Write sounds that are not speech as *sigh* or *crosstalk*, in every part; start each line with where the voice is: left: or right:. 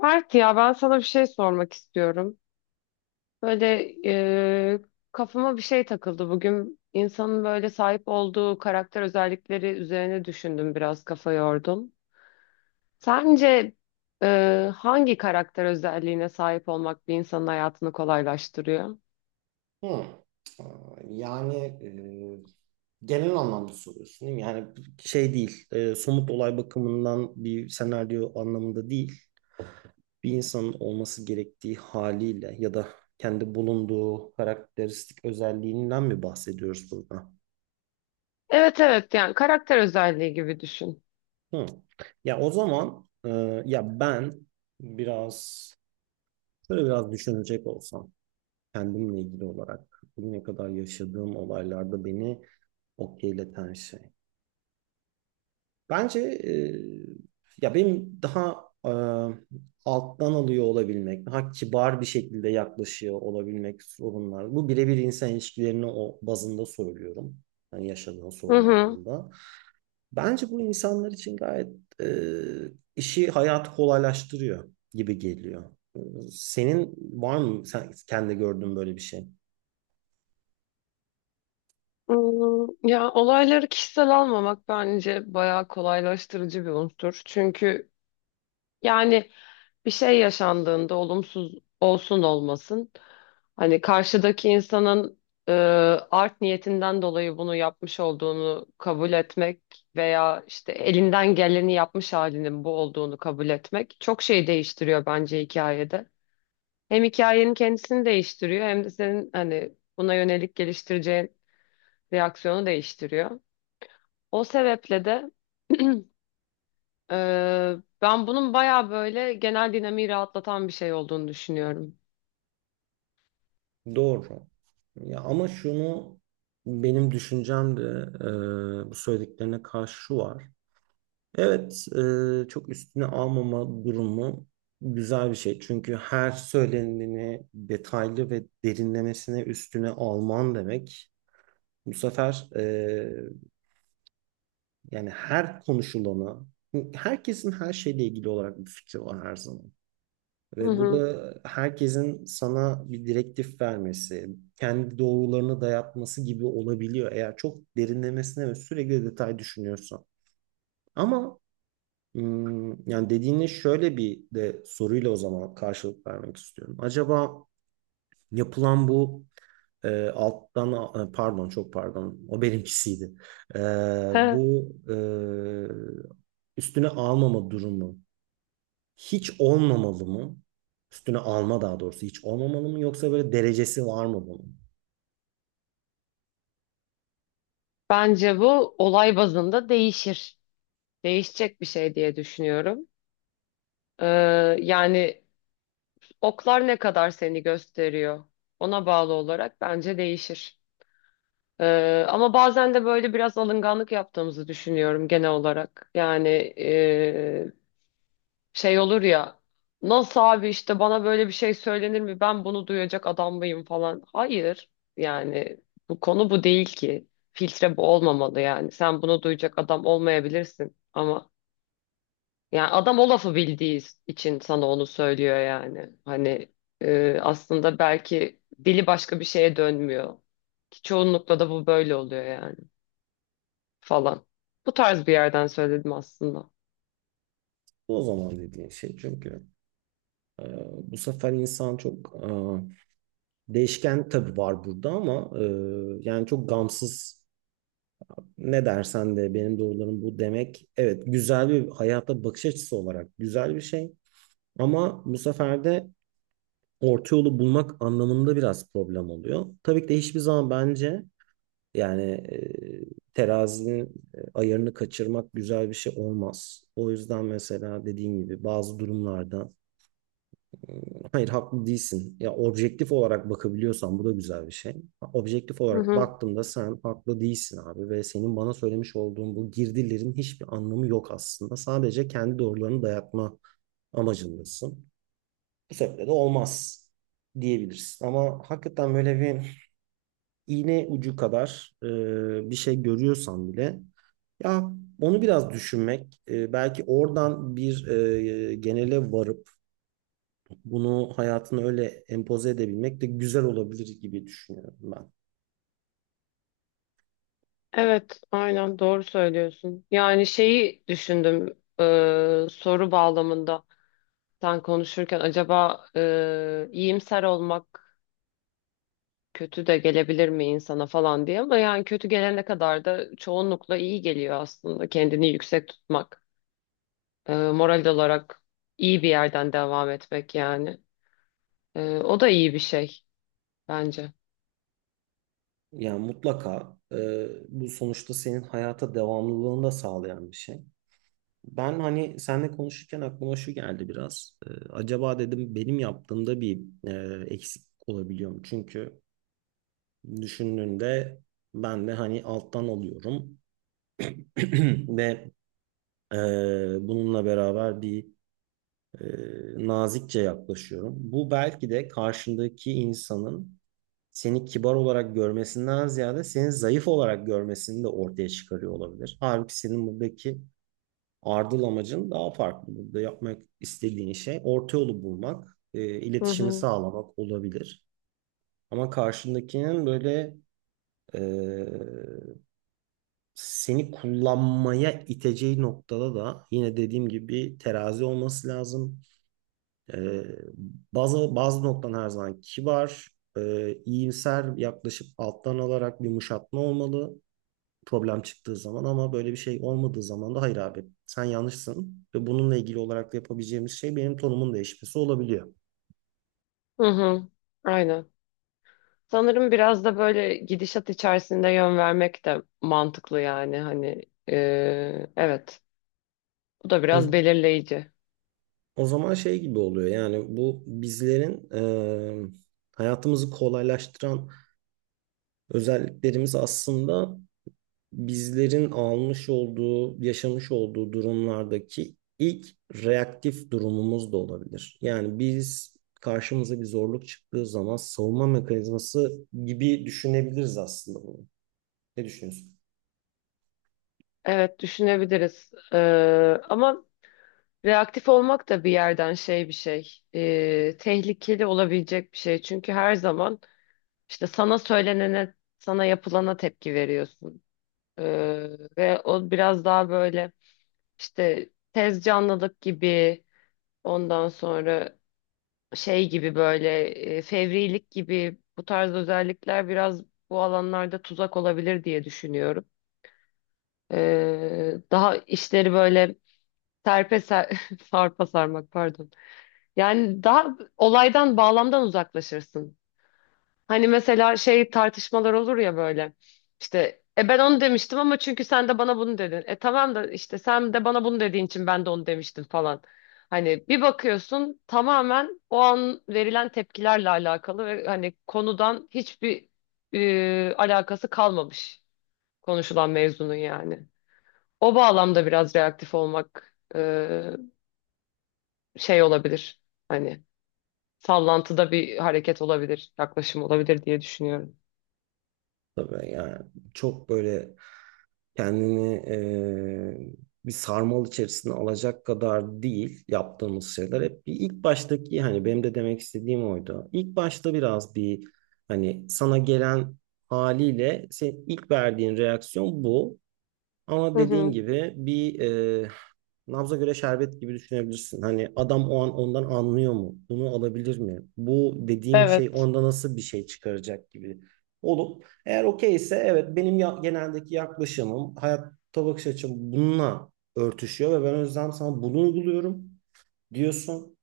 left: Mert, ya ben sana bir şey sormak istiyorum. Böyle e, kafama bir şey takıldı bugün. İnsanın böyle sahip olduğu karakter özellikleri üzerine düşündüm, biraz kafa yordum. Sence hangi karakter özelliğine sahip olmak bir insanın hayatını kolaylaştırıyor?
right: Hı. Aa, Yani genel anlamda soruyorsun değil mi? Yani şey değil, somut olay bakımından bir senaryo anlamında değil. Bir insanın olması gerektiği haliyle ya da kendi bulunduğu karakteristik özelliğinden mi bahsediyoruz burada?
left: Evet evet, yani karakter özelliği gibi düşün.
right: Hı. Ya o zaman ya ben biraz şöyle düşünecek olsam kendimle ilgili olarak bugüne kadar yaşadığım olaylarda beni okeyleten şey. Bence ya benim daha e, alttan alıyor olabilmek, daha kibar bir şekilde yaklaşıyor olabilmek sorunlar. Bu birebir insan ilişkilerini o bazında söylüyorum. Hani yaşadığın
left: Hı
right: sorun
left: hı.
right: anlamında. Bence bu insanlar için gayet e, işi, hayatı kolaylaştırıyor gibi geliyor. E, Senin var mı sen kendi gördüğün böyle bir şey?
left: Hmm, ya olayları kişisel almamak bence bayağı kolaylaştırıcı bir unsur. Çünkü yani bir şey yaşandığında, olumsuz olsun olmasın, hani karşıdaki insanın e, art niyetinden dolayı bunu yapmış olduğunu kabul etmek veya işte elinden geleni yapmış halinin bu olduğunu kabul etmek çok şey değiştiriyor bence hikayede. Hem hikayenin kendisini değiştiriyor hem de senin hani buna yönelik geliştireceğin reaksiyonu değiştiriyor. O sebeple de e, ben bunun bayağı böyle genel dinamiği rahatlatan bir şey olduğunu düşünüyorum.
right: Doğru. Ya ama şunu benim düşüncem de bu söylediklerine karşı şu var. Evet, çok üstüne almama durumu güzel bir şey. Çünkü her söyleneni detaylı ve derinlemesine üstüne alman demek. Bu sefer yani her konuşulana, herkesin her şeyle ilgili olarak bir fikri var her zaman.
left: Hı
right: Ve bu
left: hı.
right: da herkesin sana bir direktif vermesi, kendi doğrularını dayatması gibi olabiliyor eğer çok derinlemesine ve sürekli detay düşünüyorsan. Ama yani dediğine şöyle bir de soruyla o zaman karşılık vermek istiyorum. Acaba yapılan bu pardon çok pardon o benimkisiydi. E,
left: He.
right: bu üstüne almama durumu hiç olmamalı mı? Üstüne alma daha doğrusu hiç olmamalı mı yoksa böyle derecesi var mı bunun?
left: Bence bu olay bazında değişir. Değişecek bir şey diye düşünüyorum. E, yani oklar ne kadar seni gösteriyor, ona bağlı olarak bence değişir. E, ama bazen de böyle biraz alınganlık yaptığımızı düşünüyorum genel olarak. Yani şey olur ya. Nasıl abi, işte bana böyle bir şey söylenir mi? Ben bunu duyacak adam mıyım falan. Hayır. Yani bu konu bu değil ki. Filtre bu olmamalı yani. Sen bunu duyacak adam olmayabilirsin ama yani adam o lafı bildiği için sana onu söylüyor yani. Hani aslında belki dili başka bir şeye dönmüyor. Ki çoğunlukla da bu böyle oluyor yani, falan. Bu tarz bir yerden söyledim aslında.
right: Bu o zaman dediğin şey çünkü e, bu sefer insan çok değişken tabii var burada ama yani çok gamsız ne dersen de benim doğrularım bu demek. Evet güzel bir hayata bakış açısı olarak güzel bir şey. Ama bu sefer de orta yolu bulmak anlamında biraz problem oluyor. Tabii ki de hiçbir zaman bence yani terazinin ayarını kaçırmak güzel bir şey olmaz. O yüzden mesela dediğim gibi bazı durumlarda hayır haklı değilsin. Ya objektif olarak bakabiliyorsan bu da güzel bir şey. Objektif olarak baktığımda sen haklı değilsin abi ve senin bana söylemiş olduğun bu girdilerin hiçbir anlamı yok aslında. Sadece kendi doğrularını dayatma amacındasın. Bu sebeple de olmaz diyebilirsin. Ama hakikaten böyle bir iğne ucu kadar bir şey görüyorsan bile ya onu biraz düşünmek, belki oradan bir genele varıp bunu hayatına öyle empoze edebilmek de güzel olabilir gibi düşünüyorum ben.
left: Evet, aynen doğru söylüyorsun. Yani şeyi düşündüm, soru bağlamında sen konuşurken acaba iyimser olmak kötü de gelebilir mi insana falan diye, ama yani kötü gelene kadar da çoğunlukla iyi geliyor aslında kendini yüksek tutmak, moral olarak iyi bir yerden devam etmek yani. E, o da iyi bir şey bence.
right: Yani mutlaka bu sonuçta senin hayata devamlılığını da sağlayan bir şey. Ben hani seninle konuşurken aklıma şu geldi biraz. Acaba dedim benim yaptığımda bir eksik olabiliyor mu? Çünkü düşündüğünde ben de hani alttan alıyorum *clears throat* ve e, bununla beraber bir e, nazikçe yaklaşıyorum. Bu belki de karşındaki insanın seni kibar olarak görmesinden ziyade seni zayıf olarak görmesini de ortaya çıkarıyor olabilir. Halbuki senin buradaki ardıl amacın daha farklı. Burada yapmak istediğin şey orta yolu bulmak,
left: Hı
right: iletişimi
left: hı.
right: sağlamak olabilir. Ama karşındakinin böyle e, seni kullanmaya iteceği noktada da yine dediğim gibi bir terazi olması lazım. Ee, bazı noktan her zaman kibar, iyimser yaklaşıp alttan alarak bir yumuşatma olmalı problem çıktığı zaman ama böyle bir şey olmadığı zaman da hayır abi sen yanlışsın ve bununla ilgili olarak da yapabileceğimiz şey benim tonumun değişmesi olabiliyor.
left: Hı hı. Aynen. Sanırım biraz da böyle gidişat içerisinde yön vermek de mantıklı yani, hani e, evet, bu da
right: O,
left: biraz belirleyici.
right: o zaman şey gibi oluyor yani bu bizlerin e, hayatımızı kolaylaştıran özelliklerimiz aslında bizlerin almış olduğu, yaşamış olduğu durumlardaki ilk reaktif durumumuz da olabilir. Yani biz karşımıza bir zorluk çıktığı zaman savunma mekanizması gibi düşünebiliriz aslında bunu. Ne düşünüyorsun?
left: Evet düşünebiliriz. Ama reaktif olmak da bir yerden tehlikeli olabilecek bir şey, çünkü her zaman işte sana söylenene, sana yapılana tepki veriyorsun. E, ve o biraz daha böyle işte tez canlılık gibi, ondan sonra şey gibi, böyle fevrilik gibi, bu tarz özellikler biraz bu alanlarda tuzak olabilir diye düşünüyorum. Daha işleri böyle serpe ser, *laughs* sarpa sarmak pardon. Yani daha olaydan, bağlamdan uzaklaşırsın. Hani mesela şey, tartışmalar olur ya böyle. İşte ben onu demiştim ama çünkü sen de bana bunu dedin. E tamam da işte sen de bana bunu dediğin için ben de onu demiştim falan. Hani bir bakıyorsun tamamen o an verilen tepkilerle alakalı ve hani konudan hiçbir alakası kalmamış konuşulan mevzunun yani. O bağlamda biraz reaktif olmak şey olabilir. Hani sallantıda bir hareket olabilir, yaklaşım olabilir diye düşünüyorum.
right: Tabii yani çok böyle kendini bir sarmal içerisine alacak kadar değil yaptığımız şeyler. Hep bir ilk baştaki hani benim de demek istediğim oydu. İlk başta biraz bir hani sana gelen haliyle senin ilk verdiğin reaksiyon bu. Ama
left: Hı
right: dediğin
left: hı.
right: gibi bir nabza göre şerbet gibi düşünebilirsin. Hani adam o an ondan anlıyor mu? Bunu alabilir mi? Bu dediğim şey
left: Evet.
right: onda nasıl bir şey çıkaracak gibi olup eğer okey ise evet benim geneldeki yaklaşımım hayatta bakış açım bununla örtüşüyor ve ben o yüzden sana bunu uyguluyorum diyorsun.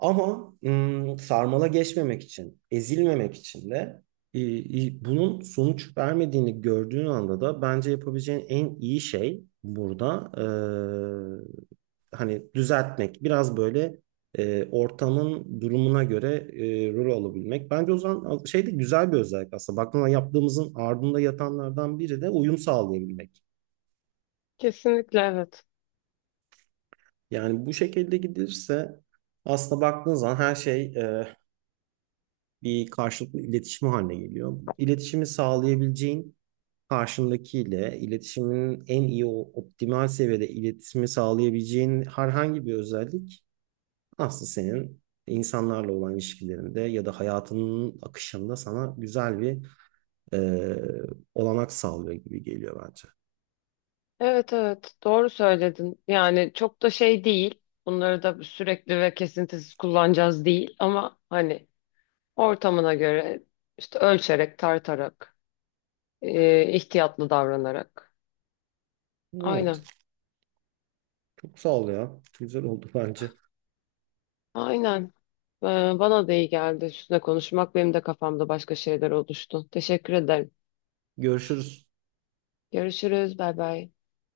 right: Ama sarmala geçmemek için, ezilmemek için de e, bunun sonuç vermediğini gördüğün anda da bence yapabileceğin en iyi şey burada hani düzeltmek, biraz böyle ortamın durumuna göre rol alabilmek. Bence o zaman şey de güzel bir özellik aslında. Baktığında yaptığımızın ardında yatanlardan biri de uyum sağlayabilmek.
left: Kesinlikle evet.
right: Yani bu şekilde gidilirse aslında baktığın zaman her şey bir karşılıklı iletişim haline geliyor. İletişimi sağlayabileceğin karşındakiyle iletişimin en iyi o optimal seviyede iletişimi sağlayabileceğin herhangi bir özellik aslında senin insanlarla olan ilişkilerinde ya da hayatının akışında sana güzel bir e, olanak sağlıyor gibi geliyor bence.
left: Evet evet, doğru söyledin. Yani çok da şey değil. Bunları da sürekli ve kesintisiz kullanacağız değil ama hani, ortamına göre işte ölçerek, tartarak, ihtiyatlı davranarak.
right: Evet,
left: Aynen.
right: çok sağ ol ya. Güzel oldu bence.
left: Aynen. Ee, bana da iyi geldi üstüne konuşmak. Benim de kafamda başka şeyler oluştu. Teşekkür ederim.
right: Görüşürüz.
left: Görüşürüz. Bay bay.